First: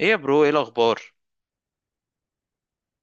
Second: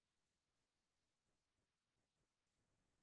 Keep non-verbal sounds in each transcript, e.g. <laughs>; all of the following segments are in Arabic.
ايه يا برو، ايه الاخبار؟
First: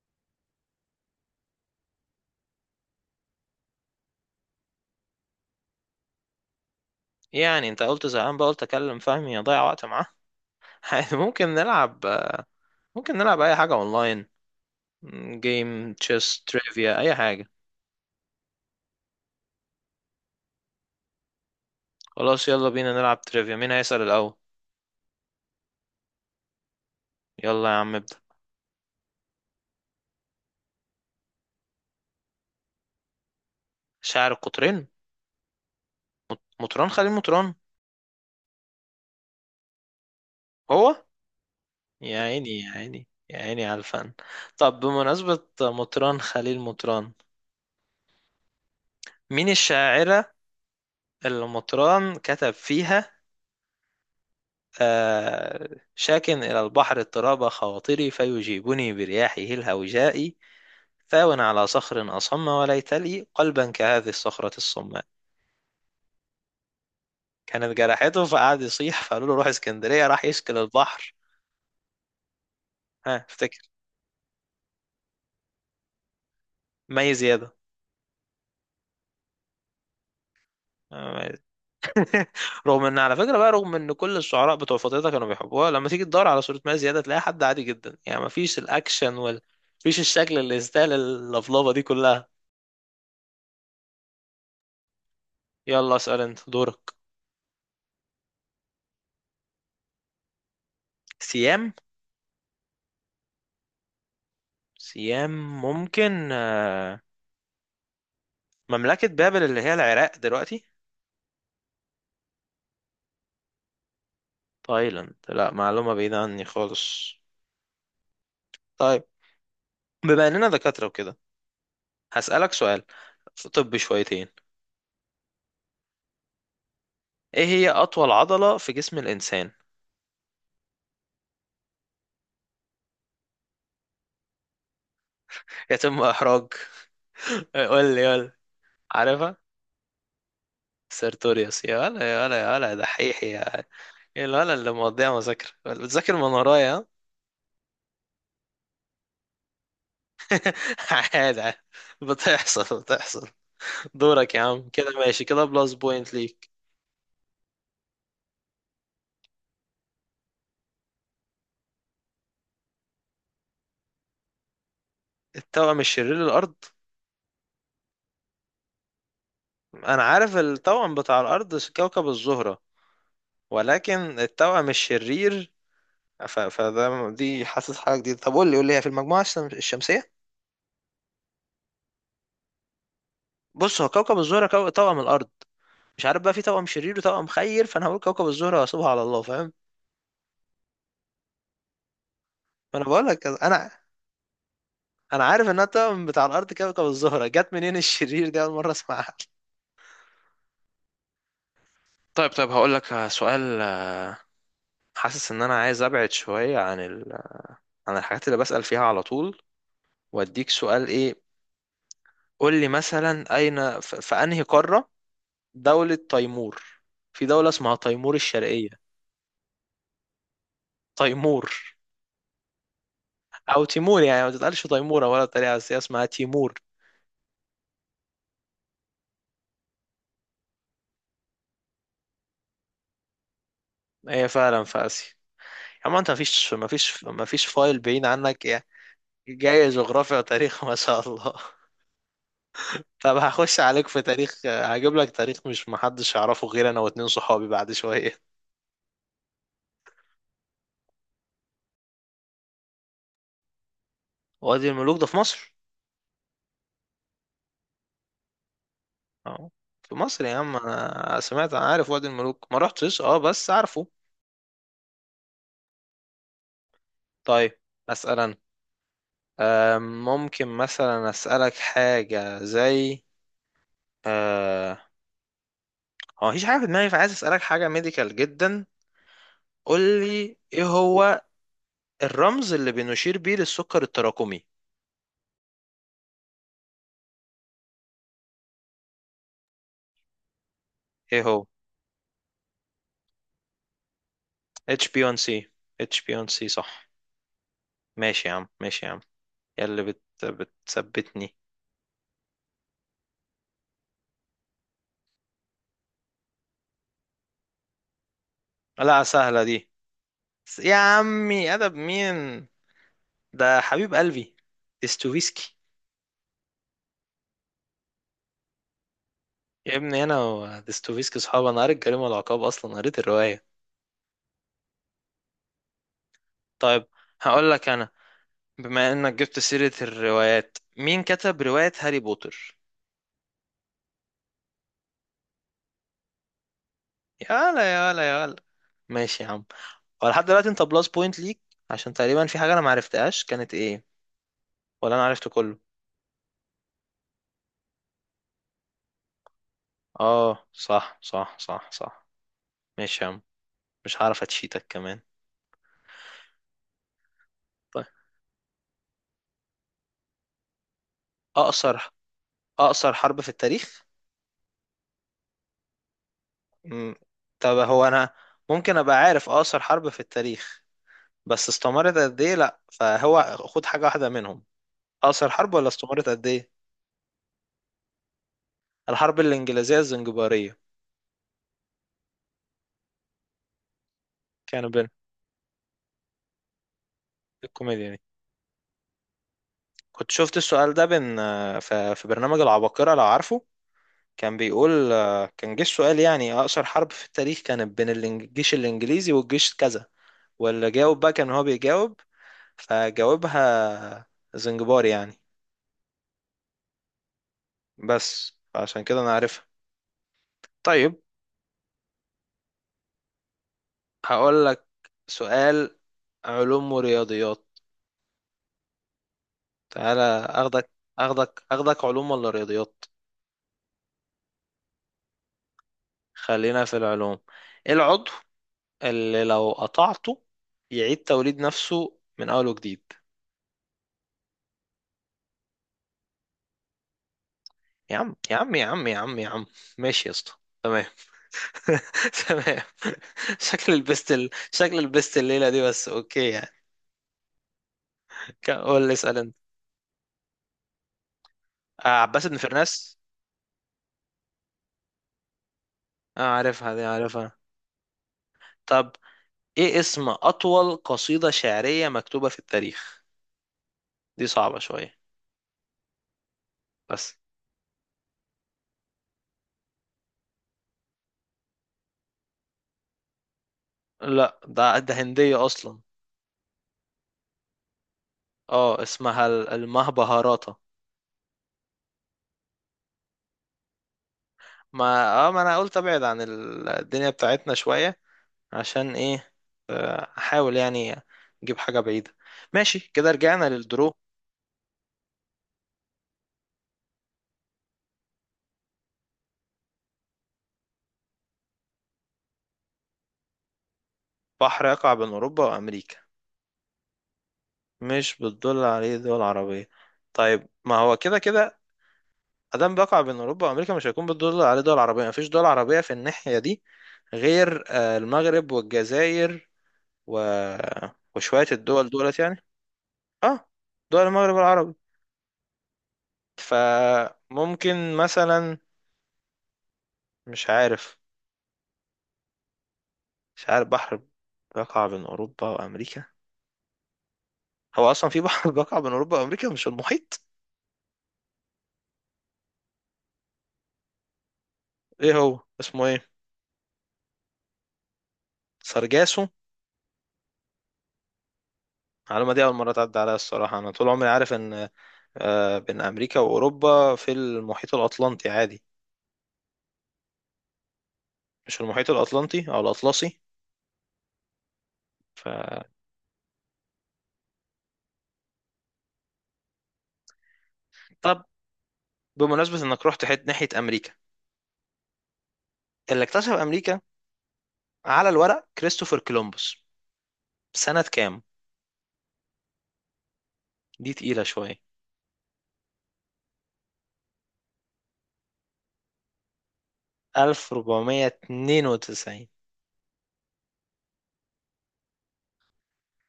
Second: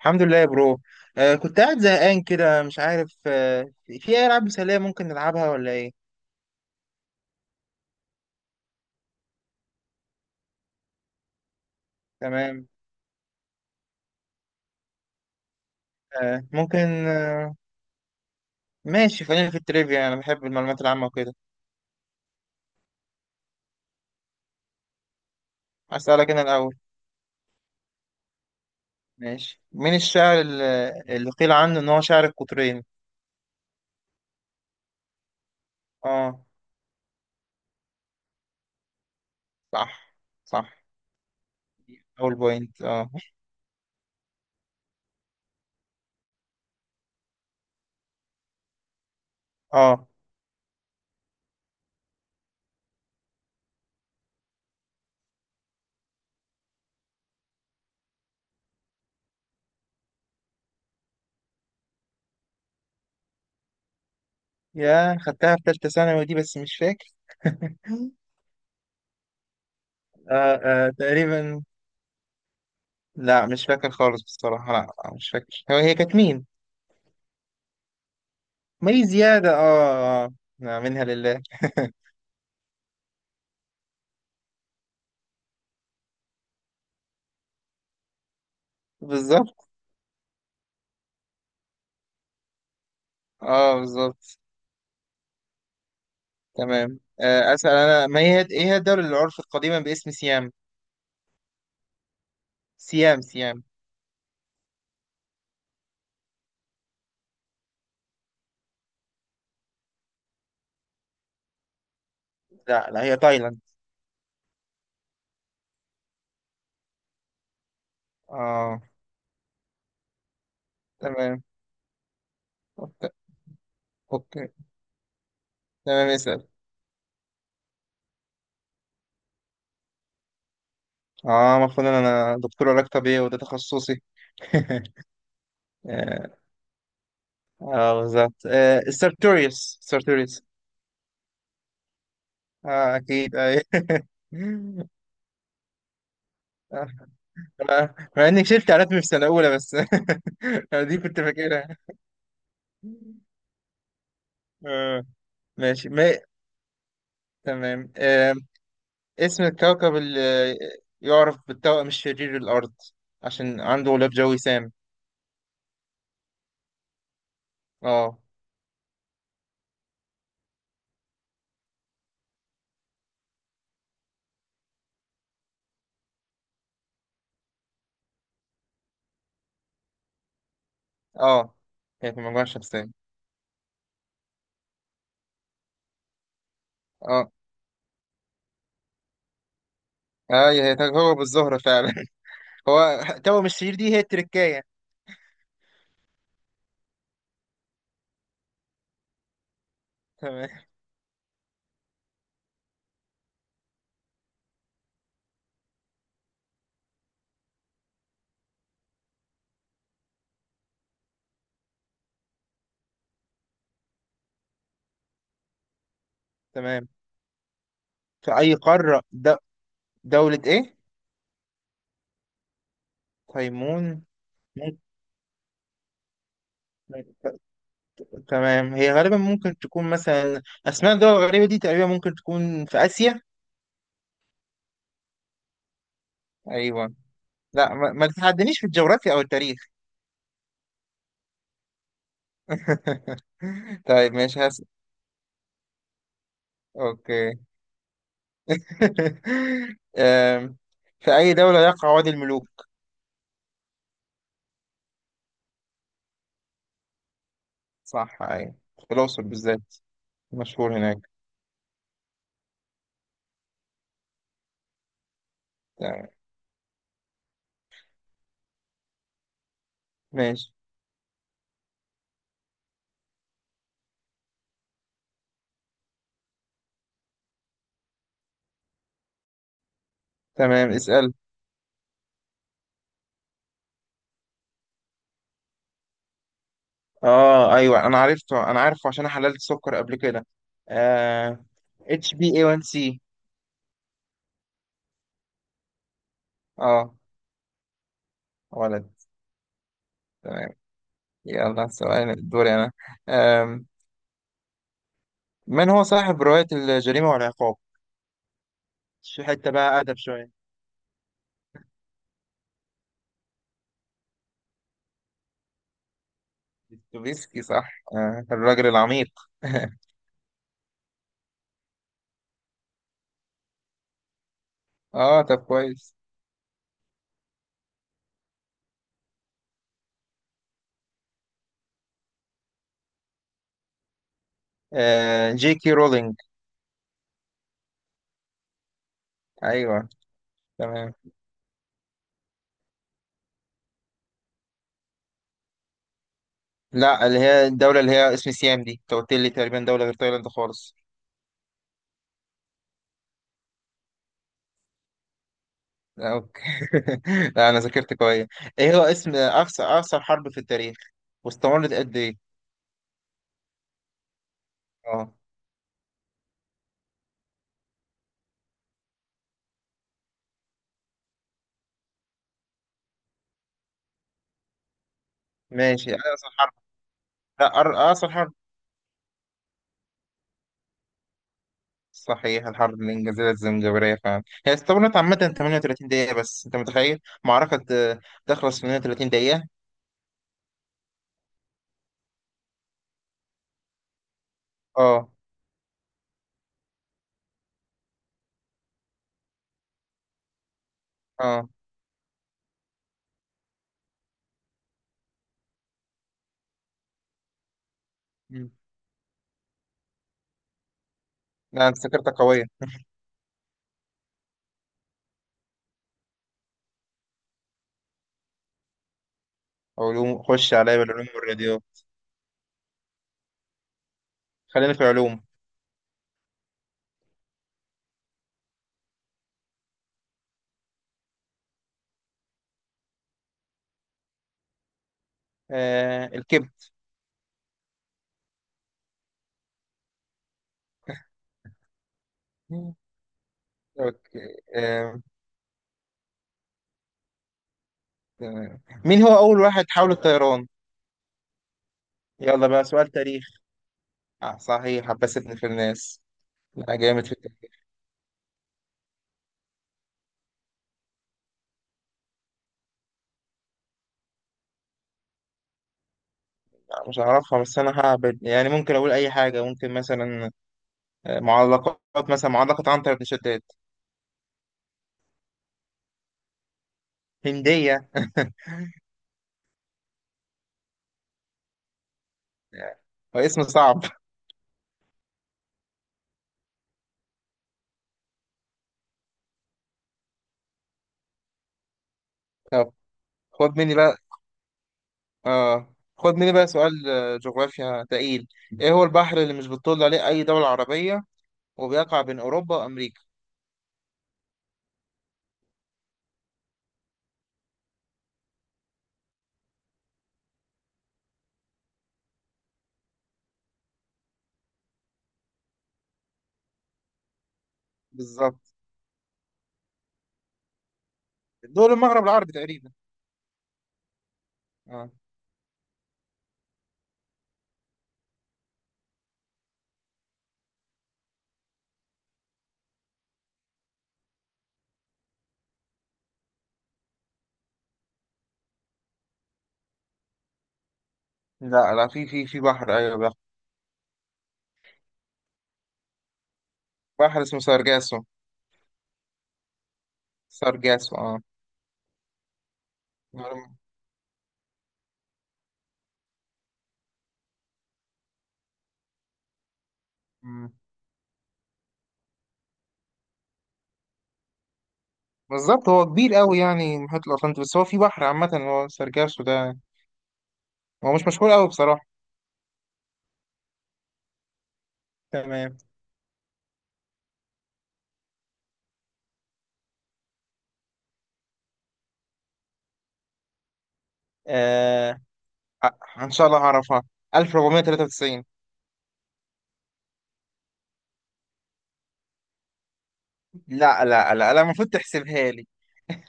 الحمد لله يا برو. كنت قاعد زهقان كده، مش عارف. في اي العاب مسليه ممكن نلعبها ولا ايه؟ ايه يعني انت قلت زهقان بقى قلت اكلم فهمي اضيع وقت معاه. <laughs> عادي، ممكن نلعب. تمام. ممكن نلعب اي حاجه اونلاين، جيم آه، تشيس تريفيا ممكن. اي حاجه. آه. ماشي، خلينا في التريفيا، انا بحب المعلومات العامه وكده. خلاص يلا بينا نلعب تريفيا، مين هيسأل الاول؟ اسالك انا الاول. يلا يا عم ابدأ. ماشي، مين الشاعر اللي قيل عنه ان هو شاعر القطرين؟ شاعر القطرين اه. مطران خليل مطران. صح، صح. هو يا اول عيني يا بوينت، عيني اه. يا عيني على الفن. طب بمناسبة مطران خليل مطران، مين اه، الشاعرة اللي مطران كتب فيها؟ آه، شاك إلى البحر اضطراب خواطري فيجيبني برياحه الهوجاء، ثاوٍ على صخر أصم وليت لي قلبا كهذه الصخرة الصماء. يا خدتها في ثالثه ثانوي دي بس مش فاكر. كانت جرحته فقعد يصيح فقالوا له روح اسكندرية راح <laughs> يشكل آه آه، البحر. تقريبا. ها لا مش افتكر. فاكر خالص بصراحه، لا مش فاكر. هي كانت مين؟ مي زيادة. مي زيادة. اه اه آه. نعم، منها آه، مي- لله. <laughs> <laughs> رغم ان على فكره بقى، رغم ان كل الشعراء بتوع فترتها كانوا بيحبوها، لما تيجي تدور على صوره مي زياده تلاقي حد عادي جدا يعني، مفيش الاكشن وال، بالظبط. مفيش الشكل اللي يستاهل اللفلفه دي كلها. اه بالظبط. يلا اسال انت دورك. تمام. أسأل أنا. ما هي إيه هي الدولة اللي عرفت قديما باسم سيام؟ سيام. سيام، سيام. سيام ممكن مملكة بابل اللي هي العراق دلوقتي. لا لا، هي تايلاند. تايلاند؟ لا معلومة بعيدة عني خالص. اه. طيب، بما اننا دكاترة وكده تمام. هسألك سؤال أوكي. في طب شويتين. أوكي. تمام، اسأل. ايه هي اطول عضلة في جسم الانسان؟ اه، المفروض إن أنا دكتور علاج طبيعي وده تخصصي. <laughs> يتم اه. احراج. <laughs> قول لي قول لي. بالظبط. آه، عارفها. السارتوريوس، سارتوريوس. سيرتوريوس يا ولا يا ولا يا ولا، اه، دحيح أكيد، يا أي. <laughs> يا ولا اللي مقضيها مذاكرة بتذاكر من ورايا، ها؟ آه، مع إني شلت على اسمي في سنة أولى بس. <laughs> <laughs> دي كنت عادي عادي. فاكرها. بتحصل بتحصل. دورك يا عم، كده آه. ماشي كده، بلس ماشي. ما بوينت ليك. تمام. اسم الكوكب اللي يعرف بالتوأم الشرير الأرض، عشان عنده غلاف جوي سام. التوأم الشرير للأرض؟ اه. أنا عارف التوأم بتاع الأرض كوكب الزهرة، ولكن التوأم الشرير، ف... فده دي حاسس حاجة جديدة. طب قول لي قول لي، هي في المجموعة الشمسية؟ اه، هي في المجموعة الشمسية. بص، هو كوكب الزهرة توأم الأرض، مش عارف بقى في توأم شرير وتوأم اه. خير، فأنا هقول كوكب الزهرة وأسيبها على الله، فاهم. اه، هي كوكب الزهرة فعلا. <laughs> فأنا هو بقول لك توأم أنا، الشرير دي هي التركاية. أنا عارف إنها التوأم بتاع الأرض كوكب الزهرة، جت منين الشرير دي؟ أول مرة أسمعها. تمام. طيب طيب، هقول لك سؤال. حاسس ان انا عايز ابعد شوية عن عن الحاجات اللي بسأل فيها على طول، واديك سؤال ايه. قول لي مثلا، اين في انهي قارة دولة تيمور؟ تمام. في دولة اسمها تيمور في أي الشرقية. قارة دولة إيه؟ تيمور او تيمور تيمون. يعني، ما تتقالش تيمورة ولا طريقة، بس هي اسمها تيمور. ممكن. تمام، هي غالبا ممكن تكون مثلا أسماء الدول الغريبة دي تقريبا ممكن تكون في آسيا. هي فعلا في اسيا. اما انت أيوه. مفيش لا، فايل بعيد ما عنك تتحدانيش يعني. في الجغرافيا أو التاريخ. جاي جغرافيا وتاريخ <laughs> ما شاء الله. <laughs> طب هخش <laughs> عليك في طيب، تاريخ، ماشي، هس. هجيب لك تاريخ مش محدش يعرفه غير انا واتنين اوكي. صحابي بعد شوية. <laughs> أم، في اي دولة يقع وادي الملوك؟ وادي الملوك ده في مصر، صح، اي. في الاقصر اه بالذات. في مصر يا عم. مشهور هناك. انا سمعت، انا عارف وادي الملوك ما رحتش، اه بس عارفه. تمام. طيب اسال انا. ممكن ماشي. مثلا اسالك حاجه زي، آه، هو مفيش حاجه في دماغي فعايز اسالك حاجه ميديكال جدا. قول لي، ايه تمام، اسأل. هو الرمز اللي بنشير بيه للسكر التراكمي؟ اه، ايوه، انا عرفته، انا عارفه عشان أنا حللت سكر قبل كده. ايه آه. هو؟ اتش بي اي 1 سي. HbA1c. HbA1c صح. اه. ماشي يا عم ماشي يا ولد. عم، يا اللي تمام. بتثبتني. يلا، سؤال دوري انا. آم، من هو صاحب رواية الجريمة والعقاب؟ لا شو سهله حتة دي، بقى أدب شوية. يا عمي ادب مين، ده حبيب قلبي. استوفيسكي. دوستويفسكي، صح. آه الراجل العميق. يا <laughs> ابني انا وديستوفيسكي صحاب، انا قريت الجريمه والعقاب، اصلا قريت الروايه. اه، طب كويس. طيب هقول لك انا، بما انك جبت سيره الروايات، مين كتب روايه هاري بوتر؟ آه جي كي رولينج. يلا يلا يلا، ماشي يا عم. ايوه. هو لحد دلوقتي انت بلس تمام. بوينت ليك، عشان تقريبا في حاجه انا ما عرفتهاش، كانت ايه؟ ولا انا عرفت كله؟ لا، اللي هي الدولة اللي هي اسم سيام دي، انت قلت لي تقريبا دولة غير تايلاند اه خالص. صح صح صح صح. ماشي يا عم، مش هعرف اتشيتك كمان. لا، اوكي. <laughs> لا، انا طيب. ذاكرت كويس. ايه هو اسم اقصر حرب في التاريخ، واستمرت اقصر، قد ايه؟ اقصر حرب في التاريخ. اه. مم. طب هو انا ممكن ابقى عارف اقصر حرب في التاريخ، بس استمرت قد ايه؟ لا، فهو خد حاجه واحده منهم، اقصر الحرب ولا ماشي، استمرت قد اقصر ايه. حرب. لا، اقصر حرب. الحرب الانجليزيه الزنجباريه. صحيح، الحرب الانجليزيه الزمجباريه فعلا، هي كانوا بين، استمرت عامه 38 دقيقه، بس انت متخيل؟ معركه الكوميديا دي، آه، تخلص في 38 دقيقه. كنت شفت السؤال ده بين، في في برنامج العباقره لو عارفه. كان بيقول، اه كان جه السؤال يعني اقصر حرب في التاريخ كانت بين الجيش الانجليزي والجيش كذا، واللي جاوب بقى كان هو اه، بيجاوب، فجاوبها زنجبار يعني. بس مم. عشان كده انا عارفها. طيب، لا، انت ذاكرتك قويه. هقول لك سؤال علوم ورياضيات، تعالى. علوم، خش اخدك عليا بالعلوم اخدك والرياضيات. اخدك، علوم ولا رياضيات؟ خلينا في العلوم. خلينا في العلوم. ايه العضو اللي لو قطعته يعيد توليد نفسه من اول وجديد؟ آه الكبد. يا عم يا عم يا عم يا عم يا عم، ماشي يا اسطى. تمام. <laughs> تمام. شكل أوكي. شكل آه. البست الليله دي بس، اوكي يعني. آه. قول لي مين اسال هو انت. أول واحد حاول الطيران؟ آه عباس بن يلا بقى سؤال فرناس. تاريخ. آه صحيح، عباس ابن فرناس. آه عارفها لا، دي جامد في عارفها. التاريخ. طب ايه اسم اطول قصيده شعريه مكتوبه في التاريخ؟ دي صعبه شويه، آه، مش بس. هعرفها بس أنا هعبد يعني ممكن أقول أي حاجة ممكن مثلا. آه، معلقات مثلا معلقة عنتر بن شداد. لا، ده ده هندية أصلا. هندية؟ اه اسمها المهبهاراتا. آه، اسم صعب. ما اه ما أنا قلت أبعد عن الدنيا بتاعتنا شوية، عشان إيه، أحاول يعني أجيب حاجة بعيدة. طب. ماشي كده، رجعنا خد مني للدرو. بقى. آه، خد مني بقى سؤال جغرافيا تقيل. إيه هو البحر اللي مش بتطل عليه أي دولة عربية، وبيقع بين أوروبا وأمريكا؟ بحر يقع بين أوروبا وأمريكا، مش بتدل عليه دول عربية. طيب ما هو كده كده، أدام بيقع بين أوروبا وأمريكا مش هيكون بتدل عليه دول عربية، مفيش دول عربية في الناحية دي غير المغرب بالظبط. والجزائر و... وشوية دول الدول المغرب دولت العربي يعني. تقريبا. اه دول المغرب العربي. اه. فممكن مثلا، مش عارف، مش عارف بحر بيقع بين اوروبا وامريكا، هو اصلا في بحر <laughs> بيقع بين اوروبا وامريكا مش المحيط؟ لا لا، في بحر، أيوه بحر. ايه هو اسمه ايه؟ بحر اسمه سارجاسو. سرجاسو؟ سارجاسو، اه. المعلومه دي اول مره تعدي عليا الصراحه، انا طول عمري عارف ان بين امريكا واوروبا في المحيط الاطلنطي عادي، مم. مش المحيط الاطلنطي او الاطلسي. ف، بالظبط، هو كبير قوي يعني المحيط الأطلنطي، بس هو في بحر عامة هو سارجاسو ده. هو مش طب مشهور قوي بصراحة. بمناسبه انك رحت حت ناحيه امريكا، تمام. اللي اكتشف امريكا على الورق كريستوفر كولومبوس، سنه كام؟ دي تقيله شويه. آه. آه، إن شاء الله هعرفها. 1493. 1492. لا لا لا لا، المفروض تحسبها لي.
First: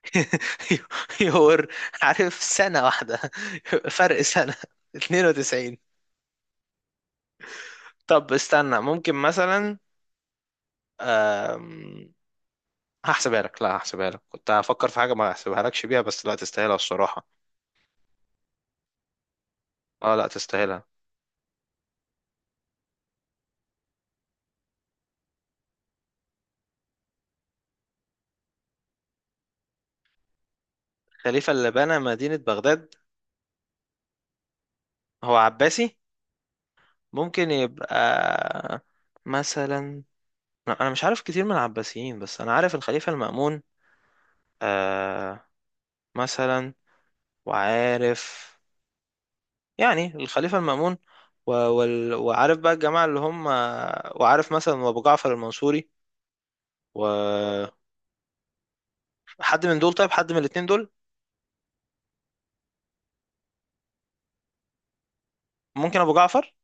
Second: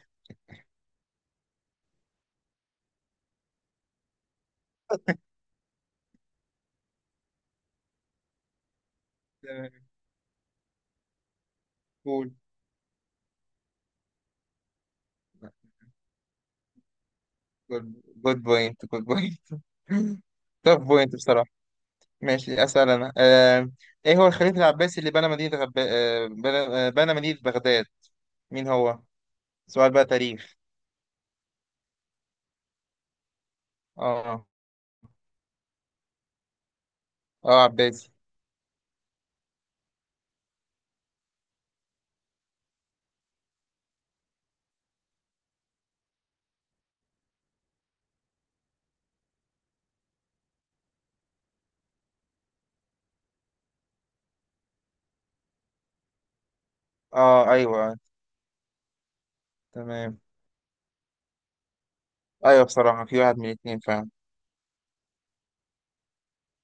<laughs> يور عارف سنة واحدة <laughs> فرق سنة. 92. طب استنى ممكن تمام. مثلا، أم... قول. هحسبها لك. لا هحسبها لك، كنت هفكر في حاجة ما هحسبها لكش بيها، بس لا تستاهلها الصراحة. جود بوينت، جود بوينت. اه <laughs> لا توب تستاهلها. بوينت بصراحة. ماشي، أسأل أنا. آه، إيه هو الخليفة العباسي اللي بنى مدينة غب... آه، بنى آه، بنى مدينة بغداد. مين هو؟ سؤال بقى تاريخ. الخليفة اللي بنى مدينة بغداد، اه. هو عباسي، ممكن اه يبقى عباسي. مثلا، لا، انا مش عارف كتير من العباسيين بس انا عارف الخليفة المأمون، آه، مثلا، وعارف يعني الخليفة المأمون و... وال... وعارف بقى الجماعة اللي هم، وعارف مثلا أبو جعفر المنصوري اه. وحد أيوه. من دول، طيب تمام. حد من الاتنين دول. أيوه بصراحة، في واحد من الاتنين فعلا. ممكن أبو جعفر؟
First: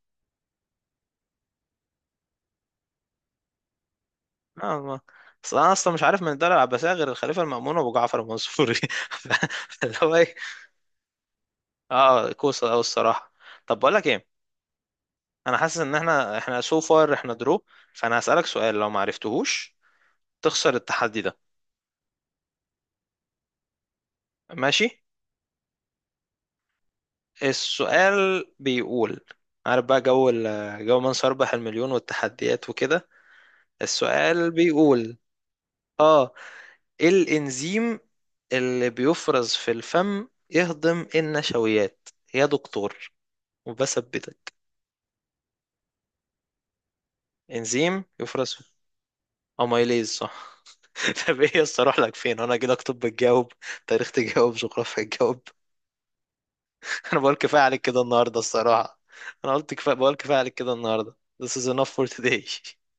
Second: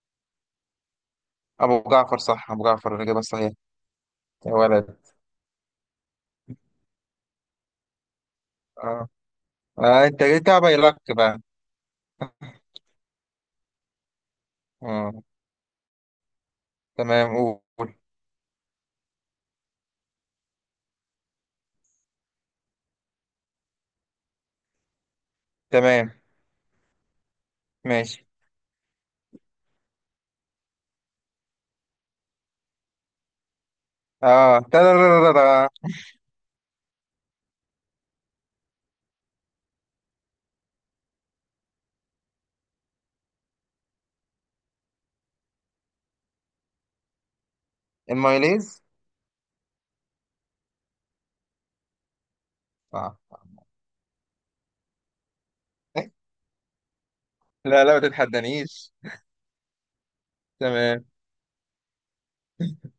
أبو جعفر، صح. أبو جعفر الإجابة الصحيحة. يا لا ولد. ما- أصل أنا أصلا مش عارف من الدولة العباسية غير الخليفة المأمون وأبو جعفر المنصوري، اه, <laughs> اللي آه. هو أنت إيه. جيتها بايلك بقى. أه كوسة أوي الصراحة. طب بقول لك إيه، اه. أنا حاسس إن إحنا سو فار إحنا تمام. درو، قول. فأنا هسألك سؤال لو ما عرفتهوش تخسر التحدي ده، ماشي. تمام. ماشي. السؤال بيقول، عارف بقى جو جو من سيربح المليون والتحديات وكده. السؤال اه، بيقول، تدررررر. اه، ايه الانزيم اللي بيفرز في الفم يهضم النشويات يا دكتور؟ وبثبتك، انزيم يفرز في. المايليز. اميليز صح. <laughs> طب ايه يس، اروح لك فين انا كده؟ اكتب صح. بتجاوب، تاريخ تجاوب، جغرافيا تجاوب. <laughs> <laughs> انا بقول كفايه عليك لا لا، ما كده النهارده تتحدانيش. الصراحه. انا قلت كفايه، بقول كفايه عليك كده تمام. النهارده. This is enough for today. <laughs>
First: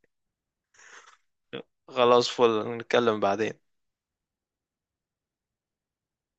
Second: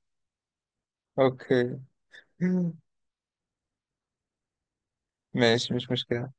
اوكي. خلاص، فل نتكلم بعدين. ماشي، مش مشكلة.